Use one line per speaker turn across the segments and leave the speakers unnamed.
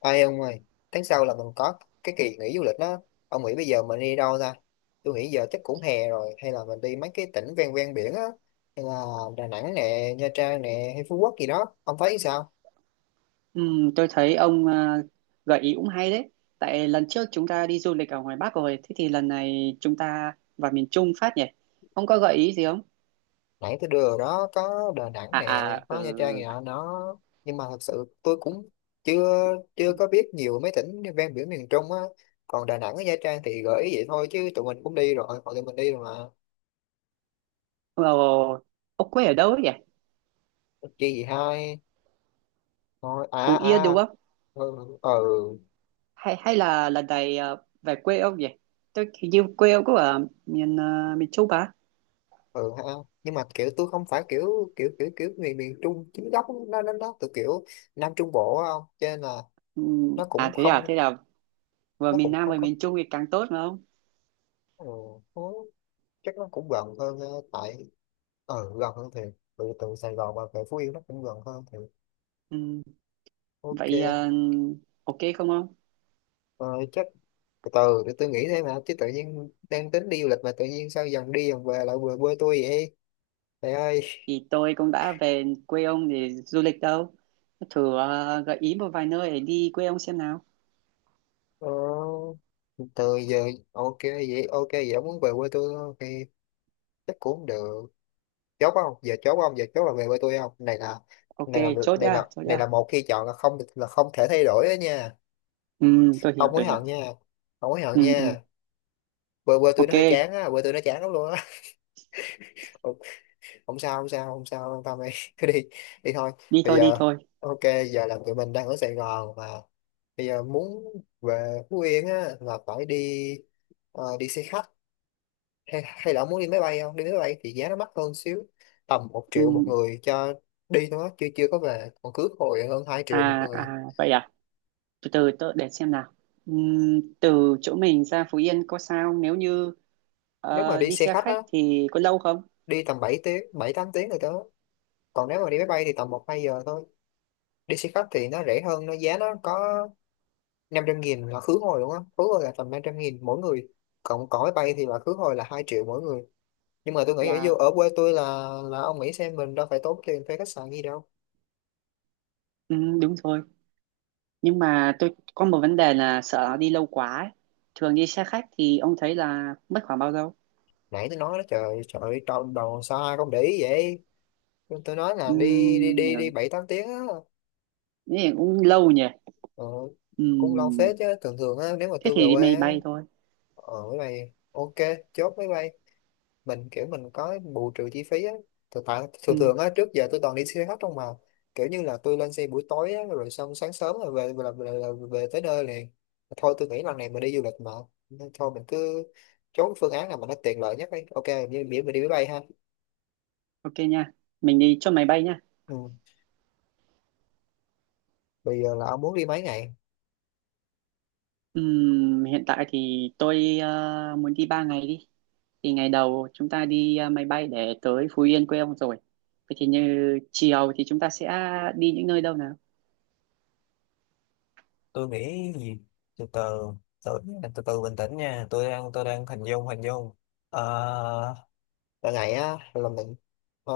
Ai ông ơi, tháng sau là mình có cái kỳ nghỉ du lịch đó. Ông nghĩ bây giờ mình đi đâu ta? Tôi nghĩ giờ chắc cũng hè rồi, hay là mình đi mấy cái tỉnh ven ven biển á, hay là Đà Nẵng nè, Nha Trang nè, hay Phú Quốc gì đó. Ông thấy sao?
Tôi thấy ông à, gợi ý cũng hay đấy. Tại lần trước chúng ta đi du lịch ở ngoài Bắc rồi, thế thì lần này chúng ta vào miền Trung phát nhỉ? Ông có gợi ý gì không?
Nãy tôi đưa rồi đó, có Đà Nẵng
À
nè,
à,
có
ừ.
Nha Trang gì đó, đó. Nhưng mà thật sự tôi cũng chưa chưa có biết nhiều mấy tỉnh ven biển miền Trung á. Còn Đà Nẵng với Nha Trang thì gợi ý vậy thôi chứ tụi mình cũng đi rồi, họ tụi mình đi rồi mà.
Ồ, ông quê ở đâu ấy nhỉ?
Chi gì hai. Thôi à
Phú Yên
à.
đúng không?
Ừ, ừ.
Hay hay là lần này về quê ông nhỉ? Tôi hình như quê ông có ở miền Trung à?
Ừ ha, nhưng mà kiểu tôi không phải kiểu kiểu kiểu kiểu miền miền Trung chính gốc, nó từ kiểu Nam Trung Bộ á không, cho nên là nó cũng không,
Thế là vừa
nó
miền
cũng
Nam
không
vừa
có.
miền Trung thì càng tốt mà không?
Ừ, nó- chắc nó cũng gần hơn, tại gần hơn thì từ từ Sài Gòn và về Phú Yên nó cũng gần hơn thì
Ừm,
ok.
Vậy à, ok không ông?
Rồi chắc từ từ để tôi nghĩ thêm, mà chứ tự nhiên đang tính đi du lịch mà tự nhiên sao dần đi dần về lại về quê tôi vậy trời ơi.
Thì tôi cũng đã về quê ông để du lịch đâu. Thử gợi ý một vài nơi để đi quê ông xem nào.
Ờ, từ giờ ok vậy, ok vậy ông muốn về quê tôi không? Thì chắc cũng được. Chốt không giờ, chốt không giờ, chốt là về với tôi không này là.
Ok.
Này là
Chốt
này
nha
là,
chốt
này là
nha.
một khi chọn là không, là không thể thay đổi đó nha.
Ừ, tôi
Không
hiểu
hối
tôi hiểu.
hận nha, không hối hận
Ừ, ừ.
nha. Quê quê tôi nó
Ok.
hơi chán á, quê tôi nó chán lắm luôn á. Không, không sao không sao không sao, không tâm đi. Cứ đi, đi thôi.
Đi
Bây
thôi đi
giờ
thôi.
ok, giờ là tụi mình đang ở Sài Gòn mà bây giờ muốn về Phú Yên á là phải đi, đi xe khách. Hay là ông muốn đi máy bay không? Đi máy bay thì giá nó mắc hơn xíu. Tầm 1 triệu một
Ừ,
người cho đi thôi á, chưa chưa có về. Còn cước hồi hơn 2 triệu một
à
người.
à vậy à. Từ từ tôi để xem nào. Ừ, từ chỗ mình ra Phú Yên có sao nếu như
Nếu mà đi
đi
xe
xe
khách
khách
á,
thì có lâu không?
đi tầm 7 tiếng, 7 8 tiếng rồi đó. Còn nếu mà đi máy bay thì tầm một 2 giờ thôi. Đi xe khách thì nó rẻ hơn, nó giá nó có 500 nghìn là khứ hồi luôn á. Khứ hồi là tầm 500 nghìn mỗi người. Còn còn máy bay thì là khứ hồi là 2 triệu mỗi người. Nhưng mà tôi nghĩ ở vô
Wow.
ở quê tôi là ông nghĩ xem mình đâu phải tốn tiền thuê khách sạn gì đâu.
Ừ, đúng rồi. Nhưng mà tôi có một vấn đề là sợ nó đi lâu quá ấy. Thường đi xe khách thì ông thấy là mất khoảng bao lâu?
Nãy tôi nói đó, trời trời ơi, đầu đầu sao ai không để ý vậy? Nhưng tôi nói là
Ừ,
đi đi đi đi
nếu-
bảy tám tiếng á.
nếu cũng lâu nhỉ.
Ờ,
Ừ,
cũng lâu phết chứ, thường thường á nếu mà
thế
tôi về
thì đi
quê
máy
á,
bay thôi.
ở máy bay ok, chốt máy bay. Mình kiểu mình có bù trừ chi phí á, thực tại thường
Ừ,
thường á trước giờ tôi toàn đi xe khách không mà, kiểu như là tôi lên xe buổi tối á rồi xong sáng sớm là về tới nơi liền. Thôi tôi nghĩ lần này mình đi du lịch mà, nên thôi mình cứ chốt phương án nào mà nó tiện lợi nhất đi, ok như biển mình đi máy bay ha.
ok nha. Mình đi chốt máy bay nha.
Ừ. Bây giờ là ông muốn đi mấy ngày?
Hiện tại thì tôi muốn đi 3 ngày đi. Thì ngày đầu chúng ta đi máy bay để tới Phú Yên quê ông rồi. Vậy thì như chiều thì chúng ta sẽ đi những nơi đâu nào?
Tôi nghĩ gì, từ từ, tôi từ từ, bình tĩnh nha, tôi đang, tôi đang hình dung, hình dung. Ờ, cả ngày á là mình, ờ,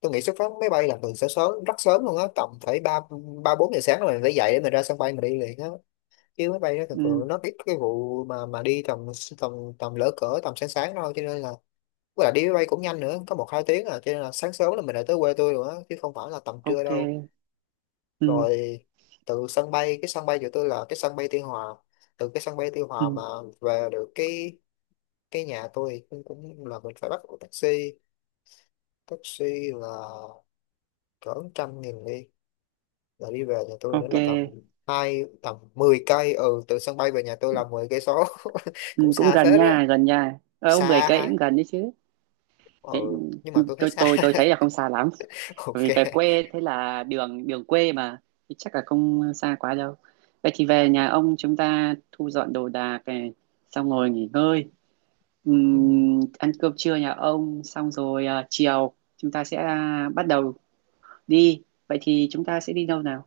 tôi nghĩ xuất phát máy bay là mình sẽ sớm, rất sớm luôn á, tầm phải ba, ba bốn giờ sáng là mình phải dậy để mình ra sân bay mình đi liền á, chứ máy bay nó thường
Ừm,
thường nó ít cái vụ mà đi tầm, tầm tầm lỡ cỡ tầm sáng sáng thôi, cho nên là với lại đi máy bay cũng nhanh nữa, có một hai tiếng à, cho nên là sáng sớm là mình đã tới quê tôi rồi á chứ không phải là tầm trưa đâu.
ok. Ừm,
Rồi từ sân bay, cái sân bay của tôi là cái sân bay Tuy Hòa, từ cái sân bay Tuy Hòa mà
ừm,
về được cái nhà tôi cũng, cũng là mình phải bắt taxi, taxi là cỡ trăm nghìn đi, là đi về nhà tôi nữa
ok.
là tầm hai, tầm 10 cây. Ừ, từ sân bay về nhà tôi là 10 cây số. Cũng
Cũng
xa
gần
phết á,
nha, gần nha. Ở 10
xa
cây
hai.
cũng gần đấy chứ.
Ừ,
Thế
nhưng mà tôi thấy
tôi
xa.
tôi tôi thấy là không xa lắm.
Ok.
Bởi vì về quê thế là đường đường quê mà thì chắc là không xa quá đâu. Vậy thì về nhà ông chúng ta thu dọn đồ đạc này, xong ngồi nghỉ ngơi,
Ừ.
Ăn cơm trưa nhà ông, xong rồi chiều chúng ta sẽ bắt đầu đi. Vậy thì chúng ta sẽ đi đâu nào?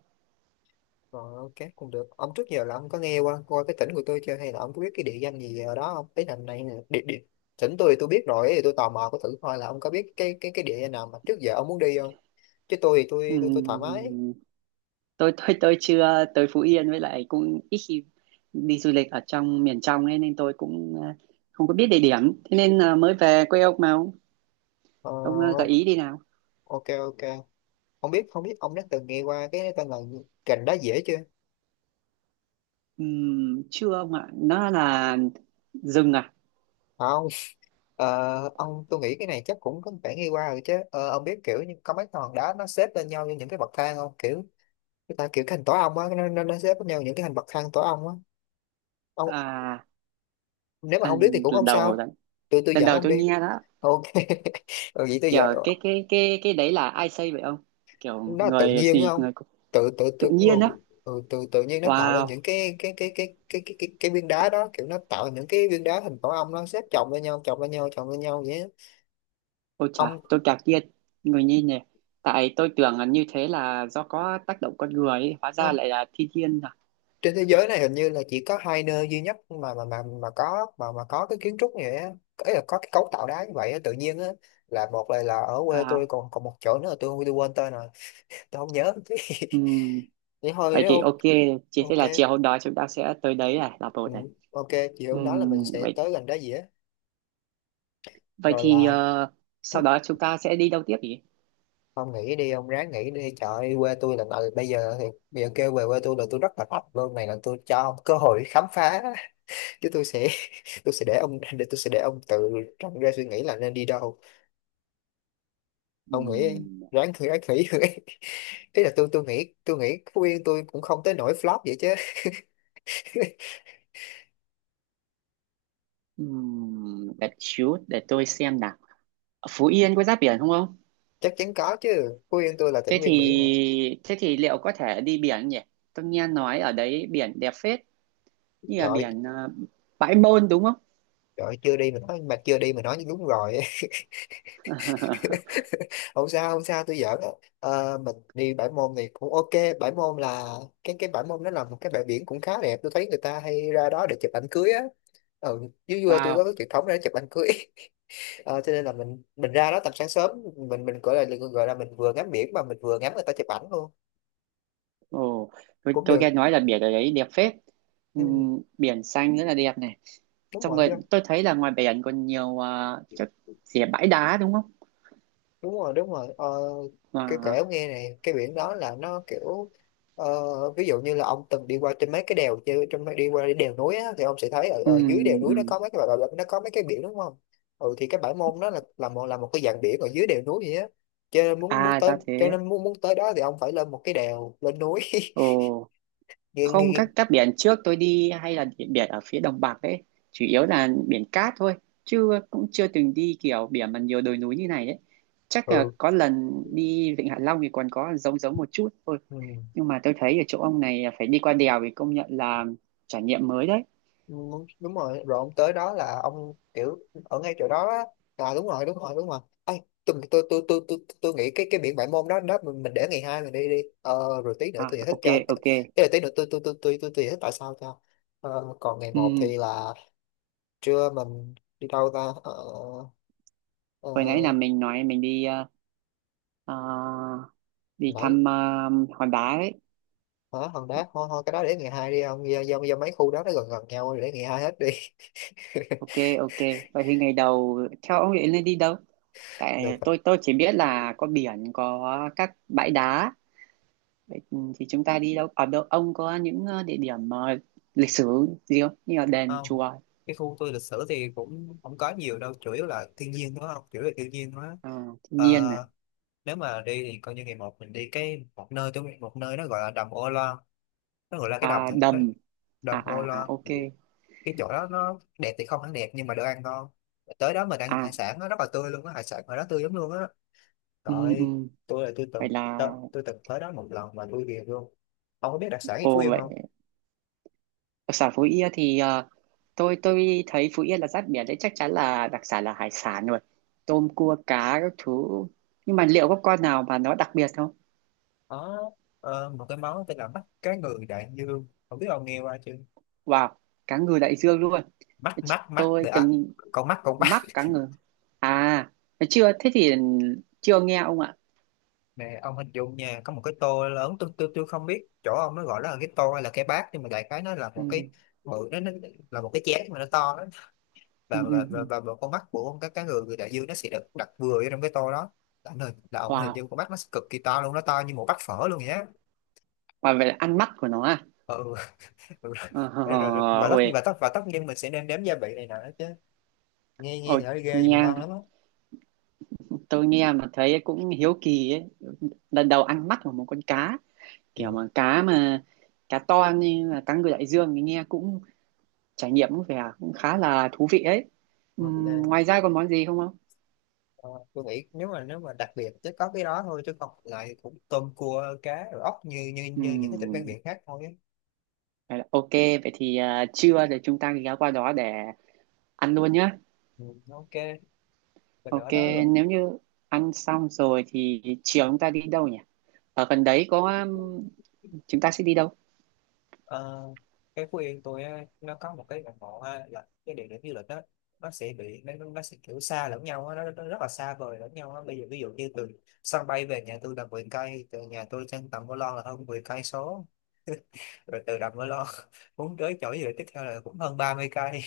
Rồi ok cũng được. Ông trước giờ là ông có nghe qua qua cái tỉnh của tôi chưa, hay là ông có biết cái địa danh gì ở đó không? Ý là này nè, địa địa tỉnh tôi thì tôi biết rồi, thì tôi tò mò có thử coi là ông có biết cái địa danh nào mà trước giờ ông muốn đi không? Chứ tôi thì tôi thoải mái.
Ừm, tôi chưa tới Phú Yên với lại cũng ít khi đi du lịch ở trong miền trong ấy nên tôi cũng không có biết địa điểm. Thế nên là mới về quê ông mà ông,
Ờ,
ông à, gợi ý đi nào.
ok ok. Không biết, không biết ông đã từng nghe qua cái tên là gành đá dễ chưa?
Chưa ông ạ, nó là rừng à.
À, không. Ờ, ông tôi nghĩ cái này chắc cũng có phải nghe qua rồi chứ. Ờ, ông biết kiểu như có mấy cái hòn đá nó xếp lên nhau như những cái bậc thang không? Kiểu người ta kiểu cái hình tổ ong á, nó xếp lên nhau những cái hình bậc thang tổ ong á. Ông
À,
nếu mà không biết thì
anh
cũng
lần
không
đầu
sao,
đấy.
tôi
Lần
dẫn
đầu
ông
tôi
đi
nghe đó.
ok. Rồi vậy tôi
Kiểu
dẫn,
cái đấy là ai xây vậy ông? Kiểu
nó là tự
người
nhiên đúng
gì
không,
người cũng-
tự tự tự
tự
ừ,
nhiên đó.
ừ, tự tự nhiên nó tạo ra
Wow.
những cái cái viên đá đó, kiểu nó tạo ra những cái viên đá hình tổ ong, nó xếp chồng lên nhau, chồng lên nhau, chồng lên nhau vậy á.
Ôi chà
Ông
tôi ngạc nhiên. Người như nhỉ. Tại tôi tưởng là như thế là do có tác động con người ấy. Hóa ra
không,
lại là thiên nhiên à.
trên thế giới này hình như là chỉ có hai nơi duy nhất mà có mà có cái kiến trúc như vậy á. Có- là có cái cấu tạo đá như vậy á, tự nhiên á, là một là ở quê tôi,
à
còn còn một chỗ nữa là tôi quên tên rồi, tôi không nhớ. Chứ
ừm,
vậy thôi
vậy
nếu
thì
ok.
ok. Chỉ thế
Ok.
là chiều hôm đó chúng ta sẽ tới đấy này là
Ừ.
một này.
Ok. Chiều hôm đó là mình sẽ
Vậy
tới gần đó gì á,
vậy
rồi
thì
là
sau
lúc,
đó chúng ta sẽ đi đâu tiếp nhỉ?
ông nghỉ đi, ông ráng nghỉ đi trời ơi, quê tôi là- bây giờ thì bây giờ kêu về quê tôi là tôi rất là thích luôn, này là tôi cho ông cơ hội khám phá. Chứ tôi sẽ, tôi sẽ để ông, để tôi sẽ để ông tự trong ra suy nghĩ là nên đi đâu, ông nghĩ,
Ừm,
ráng thử ráng nghĩ. Thế là tôi nghĩ, tôi nghĩ Phú Yên tôi cũng không tới nỗi flop vậy chứ.
Để xíu để tôi xem nào. Ở Phú Yên có giáp biển không không?
Chắc chắn có chứ, Phú Yên tôi là tỉnh
Thế
ven biển mà.
thì thế thì liệu có thể đi biển nhỉ? Tôi nghe nói ở đấy biển đẹp phết, như là
Trời,
biển Bãi Môn đúng không?
trời chưa đi mà nói, mà chưa đi mà nói như đúng rồi. Không sao không sao, tôi giỡn á. Ờ, mình đi bãi môn thì cũng ok. Bãi môn là, cái bãi môn đó là một cái bãi biển cũng khá đẹp, tôi thấy người ta hay ra đó để chụp ảnh cưới á. Ừ, dưới quê tôi có
Wow,
cái truyền thống để chụp ảnh cưới. Ờ, cho nên là mình ra đó tầm sáng sớm, mình gọi là, gọi là mình vừa ngắm biển mà mình vừa ngắm người ta chụp ảnh luôn,
ồ, tôi,
cũng
tôi nghe
được.
nói là biển ở đấy đẹp phết.
Ừ,
Biển xanh rất là đẹp này.
đúng
Xong
rồi,
rồi tôi thấy là ngoài biển còn nhiều chỗ gì là bãi đá đúng không?
đúng rồi, đúng rồi. Ờ, cái kể
Wow.
ông nghe này, cái biển đó là nó kiểu, ờ, ví dụ như là ông từng đi qua trên mấy cái đèo chứ, trong mấy đi qua cái đèo núi á, thì ông sẽ thấy ở, ở dưới đèo
Ừm,
núi nó
ừm.
có mấy cái bãi bãi- nó có mấy cái biển đúng không. Ừ, thì cái bãi môn đó là, là một cái dạng biển ở dưới đèo núi vậy á. Cho nên muốn muốn
À
tới
ra
cho
thế.
nên muốn muốn tới đó thì ông phải lên một cái đèo lên núi.
Ồ.
Nghe
Không,
nghe.
các biển trước tôi đi hay là biển ở phía đồng bằng ấy chủ yếu là biển cát thôi, chứ cũng chưa từng đi kiểu biển mà nhiều đồi núi như này đấy. Chắc là
Ừ.
có lần đi Vịnh Hạ Long thì còn có giống giống một chút thôi.
ừ
Nhưng mà tôi thấy ở chỗ ông này phải đi qua đèo thì công nhận là trải nghiệm mới đấy.
đúng, đúng rồi rồi ông tới đó là ông kiểu ở ngay chỗ đó á. Đúng rồi. Ê, tôi nghĩ cái biển Bãi Môn đó đó mình để ngày hai mình đi đi ờ, Rồi tí nữa
À,
tôi giải thích
ok
cho cái
ok.
là tí nữa tôi giải thích tại sao cho. ờ, Còn ngày một
Ừ,
thì là trưa mình đi đâu ta? Ờ,
hồi nãy
ờ,
là mình nói mình đi ờ, đi
Nãy
thăm hòn đá ấy.
hả? Hòn Đá thôi, thôi cái đó để ngày hai đi ông, do mấy khu đó nó gần gần nhau, để ngày hai hết đi.
Ok. Ok, vậy thì ngày đầu theo ông định nên đi đâu? Tại
được
tôi chỉ biết là có biển, có các bãi đá. Vậy thì chúng ta đi đâu ở đâu ông có những địa điểm lịch sử gì không như là đền
không?
chùa?
Cái khu tôi lịch sử thì cũng không có nhiều đâu, chủ yếu là thiên nhiên đúng không, chủ yếu là thiên nhiên đó.
Ờ, thiên nhiên này.
Ờ, nếu mà đi thì coi như ngày một mình đi cái một nơi, tôi biết một nơi nó gọi là đầm Ô Loan. Nó gọi là cái đầm
À,
thôi, nó
đầm. À
đầm Ô
à à,
Loan.
ok.
Cái chỗ đó nó đẹp thì không hẳn đẹp nhưng mà đồ ăn ngon, tới đó mình ăn
À.
hải sản nó rất là tươi luôn á, hải sản ở đó tươi lắm luôn á.
Ừ, ừ.
Rồi tôi là tôi
Vậy
từng
là
tôi, tôi từng tới đó một lần mà tôi ghiền luôn. Ông có biết đặc sản ở Phú
ồ
Yên
vậy.
không?
Đặc sản Phú Yên thì tôi thấy Phú Yên là giáp biển đấy, chắc chắn là đặc sản là hải sản rồi, tôm cua cá các thứ. Nhưng mà liệu có con nào mà nó đặc biệt không?
Có, một cái món tên là mắt cá ngừ đại dương, không biết ông nghe qua chưa.
Wow, cá ngừ đại dương luôn.
Mắt mắt mắt
Tôi
để,
từng
con mắt, con mắt.
mắc cá ngừ. À, chưa thế thì chưa nghe ông ạ.
Nè ông hình dung nha, có một cái tô lớn, tôi không biết chỗ ông nó gọi nó là cái tô hay là cái bát, nhưng mà đại khái nó là một
Ừ,
cái bự, nó là một cái chén mà nó to đó.
ừ,
và
ừ,
và và,
ừ.
và, và con mắt của ông, các cái người người đại dương nó sẽ được đặt vừa vô trong cái tô đó. Là ông hình
Wow,
dung con mắt nó sẽ cực kỳ to luôn, nó to như một bát phở luôn vậy á.
và vậy là ăn mắt của nó à?
Ừ. rồi,
Ờ, hờ,
rồi,
hờ,
và tất nhiên, và
ôi,
tất và tất nhiên mình sẽ nên đếm gia vị này nọ nữa chứ. Nghe nghe
ôi
thì nó ghê nhưng mà
nghe.
ngon lắm á.
Tôi nghe mà thấy cũng hiếu kỳ ấy. Lần đầu ăn mắt của một con cá. Kiểu
Gì?
mà cá to như là cá ngừ đại dương thì nghe cũng trải nghiệm cũng vẻ cũng khá là thú vị ấy.
Ok.
Ngoài ra còn món gì không không?
Ờ, tôi nghĩ nếu mà đặc biệt chứ có cái đó thôi, chứ còn lại cũng tôm cua cá rồi ốc, như như như những cái tỉnh ven
Ừm,
biển khác thôi á.
vậy là ok, vậy thì trưa thì chúng ta ghé qua đó để ăn luôn nhá.
Ừ, ok, mình
Ok,
đã nói rồi.
nếu như ăn xong rồi thì chiều chúng ta đi đâu nhỉ? Ở gần đấy có chúng ta sẽ đi đâu?
Ờ, cái Phú Yên tôi á, nó có một cái ngọn ngọt ha, là cái địa điểm du lịch đó. Nó sẽ bị nó, nó sẽ kiểu xa lẫn nhau á, nó rất là xa vời lẫn nhau á. Bây giờ ví dụ như từ sân bay về nhà tôi là 10 cây, từ nhà tôi sang tầm Mơ lon là hơn 10 cây số. rồi từ đầm Mơ lon muốn tới chỗ gì tiếp theo là cũng hơn 30 cây.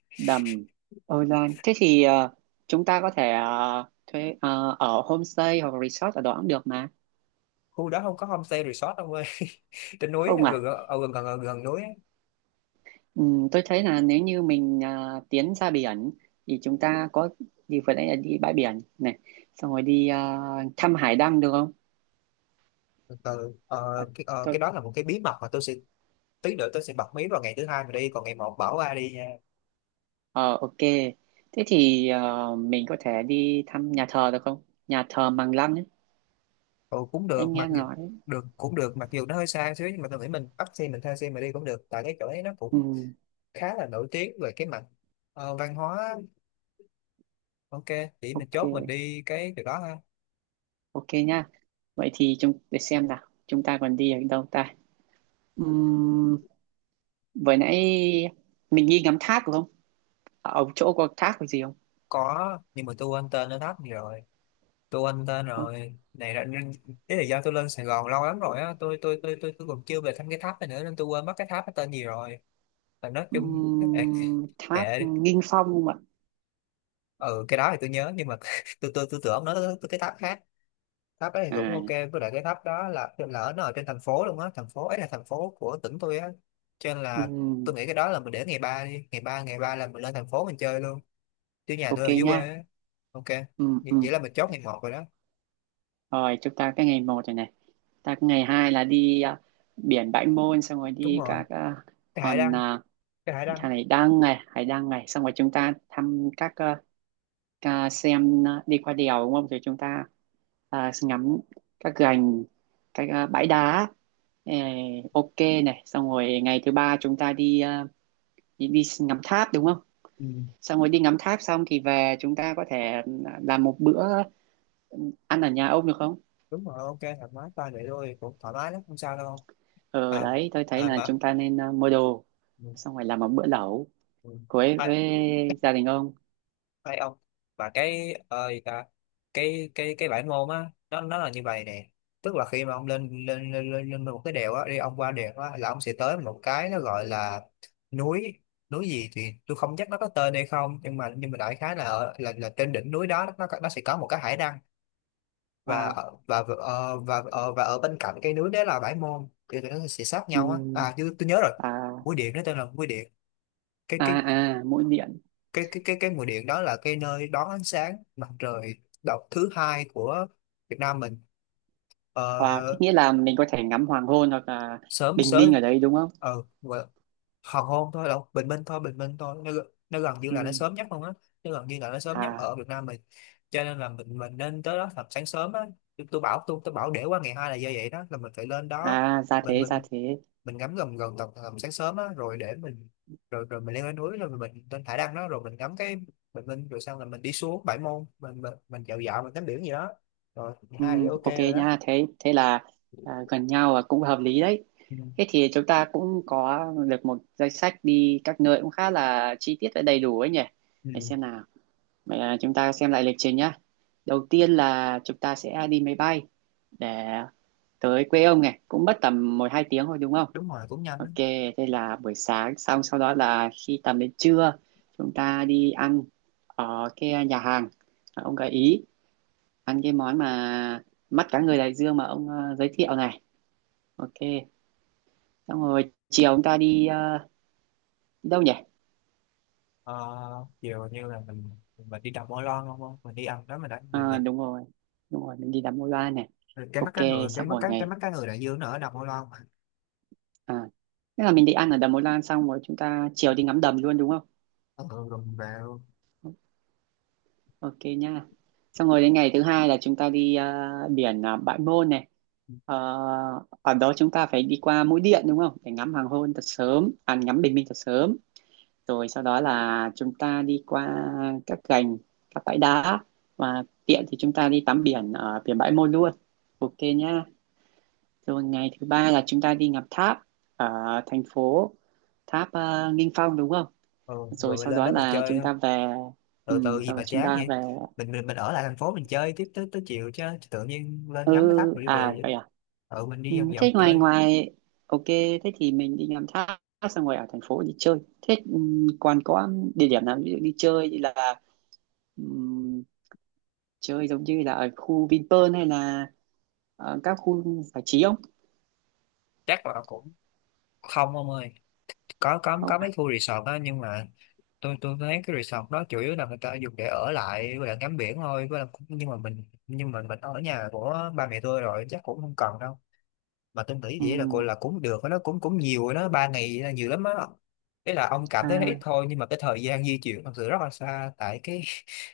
Đầm, Ôi Loan. Thế thì chúng ta có thể thuê ở homestay hoặc resort ở đó cũng được mà.
khu đó không có homestay resort đâu ơi. trên núi á,
Không
gần
à?
ở gần gần, gần núi á.
Tôi thấy là nếu như mình tiến ra biển thì chúng ta có đi vừa nãy là đi bãi biển này, xong rồi đi thăm hải đăng được không?
Từ,
Ờ,
cái,
tôi,
cái đó là một cái bí mật mà tôi sẽ tí nữa tôi sẽ bật mí vào ngày thứ hai mà đi, còn ngày một bảo ai đi nha.
ờ, ok. Thế thì mình có thể đi thăm nhà thờ được không? Nhà thờ Măng Lăng ấy.
Ừ, cũng
Anh
được
nghe
mặc
em
dù
nói.
được, cũng được mặc dù nó hơi xa xíu, nhưng mà tôi nghĩ mình bắt xe, mình thuê xe mà đi cũng được tại cái chỗ ấy nó
Ừ,
cũng khá là nổi tiếng về cái mặt văn hóa. Ok, chỉ mình chốt mình
ok.
đi cái chỗ đó ha.
Ok nha. Vậy thì chúng để xem nào, chúng ta còn đi ở đâu ta? Ừm, vừa nãy mình đi ngắm thác đúng không, ở chỗ có thác có gì không?
Có, nhưng mà tôi quên tên nó thấp rồi. Tôi anh tên
Thôi,
rồi này là nên- đấy là do tôi lên Sài Gòn lâu lắm rồi á, tôi còn chưa về thăm cái tháp này nữa nên tôi quên mất cái tháp nó tên gì rồi. Mà nói chung kệ,
thác
kệ đi.
Nghinh Phong không ạ?
Ừ, cái đó thì tôi nhớ, nhưng mà tôi tưởng nó tới tới cái tháp khác. Tháp đấy thì cũng
à
ok, với lại cái tháp đó là lỡ nó ở trên thành phố luôn á, thành phố ấy là thành phố của tỉnh tôi á. Cho nên là
ừm,
tôi nghĩ cái đó là mình để ngày ba đi, ngày ba là mình lên thành phố mình chơi luôn, chứ nhà tôi
ok
ở dưới
nha.
quê á. Ok,
Ừ,
vậy
ừ.
vậy là mình chốt ngày một rồi đó.
Rồi chúng ta cái ngày một rồi này. Ta cái ngày hai là đi biển Bãi Môn xong rồi
Đúng
đi
rồi,
các
cái hải
hòn
đăng cái hải đăng.
thằng này đăng này, hải đăng này, xong rồi chúng ta thăm các xem đi qua đèo đúng không? Rồi chúng ta ngắm các gành, các bãi đá. Ê, ok này, xong rồi ngày thứ ba chúng ta đi đi ngắm tháp đúng không? Xong rồi đi ngắm tháp xong thì về chúng ta có thể làm một bữa ăn ở nhà ông được không?
Đúng rồi. Ok, thoải mái toàn vậy thôi, cũng thoải mái lắm không sao đâu.
Ờ
À,
đấy, tôi thấy
à
là
mà,
chúng ta nên mua đồ
ừ,
xong rồi làm một bữa lẩu
ừ.
cuối
Hai,
với gia đình ông.
hai ông. Và cái ơi ta, cái bảng môn á nó là như vậy nè. Tức là khi mà ông lên lên lên lên, lên một cái đèo á, đi ông qua đèo á là ông sẽ tới một cái nó gọi là núi. Núi gì thì tôi không chắc nó có tên hay không, nhưng mà đại khái là ở- là trên đỉnh núi đó nó có- nó sẽ có một cái hải đăng. và
Wow.
ở- và ờ, và ờ, và ở bên cạnh cây núi đấy là Bãi Môn, thì tụi nó sẽ sát nhau á.
Ừm,
À chứ tôi nhớ rồi,
à
mũi điện, nó tên là mũi điện. cái
à
cái
à mũi điện.
cái cái cái cái mũi điện đó là cái nơi đón ánh sáng mặt trời đầu thứ hai của Việt Nam mình. ờ,
Wow, thế nghĩa là mình có thể ngắm hoàng hôn hoặc là
sớm
bình minh
sớm
ở đấy đúng không?
Ờ gọi- hoàng hôn thôi đâu, bình minh thôi, bình minh thôi, nó gần như là nó
Ừm,
sớm nhất luôn á. Nó gần như là nó sớm nhất
à
ở Việt Nam mình, cho nên là mình nên tới đó thật sáng sớm á. Tôi bảo để qua ngày hai là do vậy đó, là mình phải lên đó.
à ra
mình
thế ra
mình
thế.
mình ngắm gần gần tầm tầm sáng sớm á rồi để mình, rồi rồi mình leo lên núi rồi mình lên thải đăng đó, rồi mình ngắm cái bình minh, rồi xong là mình đi xuống Bãi Môn mình dạo dạo mình tắm biển gì đó rồi. Hai thì ok
Ok
rồi đó.
nha, thế thế là gần nhau và cũng hợp lý đấy.
Ừ.
Thế thì chúng ta cũng có được một danh sách đi các nơi cũng khá là chi tiết và đầy đủ ấy nhỉ. Để
Ừ.
xem nào. Vậy là chúng ta xem lại lịch trình nhá. Đầu tiên là chúng ta sẽ đi máy bay để tới quê ông này, cũng mất tầm 1-2 tiếng thôi đúng không?
Đúng rồi cũng nhanh đó.
Ok, thế là buổi sáng xong, sau đó là khi tầm đến trưa chúng ta đi ăn ở cái nhà hàng mà ông gợi ý, ăn cái món mà mắt cá ngừ đại dương mà ông giới thiệu này. Ok, xong rồi chiều chúng ta đi đi đâu nhỉ?
Ờ, kiểu như là mình đi đầm Ô Loan không, không mình đi ăn đó mình đã mình
Ờ,
định.
đúng rồi, đúng rồi, mình đi đắm môi Loan này.
Rồi cái mắt
Ok,
cá ngừ, cái
xong
mức
rồi
cá cái
này.
mắt cá ngừ đại dương nó ở đầm Ô Loan mà.
À, tức là mình định ăn ở đầm Ô Lan xong rồi chúng ta chiều đi ngắm đầm luôn đúng không?
Ừ, rồi mình vào.
Ok nha. Xong rồi đến ngày thứ hai là chúng ta đi biển Bãi Môn này. Ờ, ở đó chúng ta phải đi qua Mũi Điện đúng không? Để ngắm hoàng hôn thật sớm, à, ngắm bình minh thật sớm. Rồi sau đó là chúng ta đi qua các gành, các bãi đá và tiện thì chúng ta đi tắm biển ở biển Bãi Môn luôn. Ok nha. Rồi ngày thứ ba là chúng ta đi ngắm tháp ở thành phố, Tháp Nghinh Phong đúng không?
Ừ, rồi
Rồi
mình
sau
lên
đó
đó mình
là
chơi,
chúng ta về.
từ từ
Ừ,
gì
rồi
mà
chúng
chán
ta
vậy.
về.
Mình ở lại thành phố mình chơi tiếp tới tới chiều, chứ chứ tự nhiên lên
Ừ,
ngắm cái tháp rồi đi về
à
vậy.
vậy à.
Ừ mình
Ừ,
đi vòng
thế
vòng
ngoài
chơi.
ngoài ok thế thì mình đi làm thác xong rồi ở thành phố đi chơi thế. Ừ, còn có địa điểm nào ví dụ đi chơi như là, ừ, chơi giống như là ở khu Vinpearl hay là ở các khu giải trí không?
Chắc là cũng không ông ơi, có có
Không
có
phải.
mấy khu resort đó nhưng mà tôi thấy cái resort đó chủ yếu là người ta dùng để ở lại với ngắm biển thôi, với lại cũng- nhưng mà mình, nhưng mà mình ở nhà của ba mẹ tôi rồi chắc cũng không cần đâu. Mà tôi nghĩ vậy là
Ừ,
gọi là cũng được á, nó cũng cũng nhiều rồi đó, ba ngày là nhiều lắm á. Đấy là ông cảm thấy nó ít
à.
thôi, nhưng mà cái thời gian di chuyển thật sự rất là xa tại cái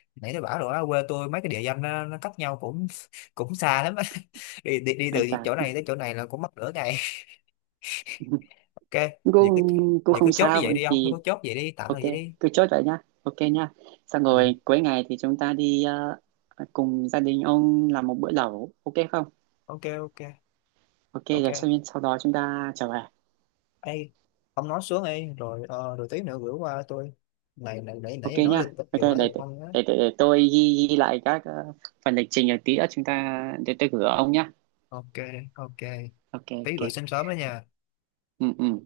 nãy tôi bảo rồi á, quê tôi mấy cái địa danh nó cách nhau cũng cũng xa lắm á. đi, đi đi
Ai
từ
chả.
chỗ này tới chỗ này là cũng mất nửa ngày. Ok, vậy cứ
cũng cũng
vậy cứ
không
chốt như
sao
vậy đi, ông cứ
thì
chốt vậy đi, tạm
ok,
thời vậy đi.
cứ chốt vậy nhá, ok nhá. Xong
Ừ.
rồi cuối ngày thì chúng ta đi cùng gia đình ông làm một bữa lẩu ok không?
Ok, ok,
Ok Rồi
ok.
sau đó chúng ta trở về.
Ê, ông nói xuống đi rồi rồi tí nữa gửi qua tôi, này này nãy
Ok
nãy nói
nhá,
linh tinh
ok
nhiều
để
quá
để,
rồi không á.
để, để, để tôi ghi lại các phần lịch trình rồi tí nữa chúng ta, để tôi gửi ông nhá.
Ok, ok.
Ok
Tí
ok.
gửi sớm sớm đó nha.
Ừ ừ.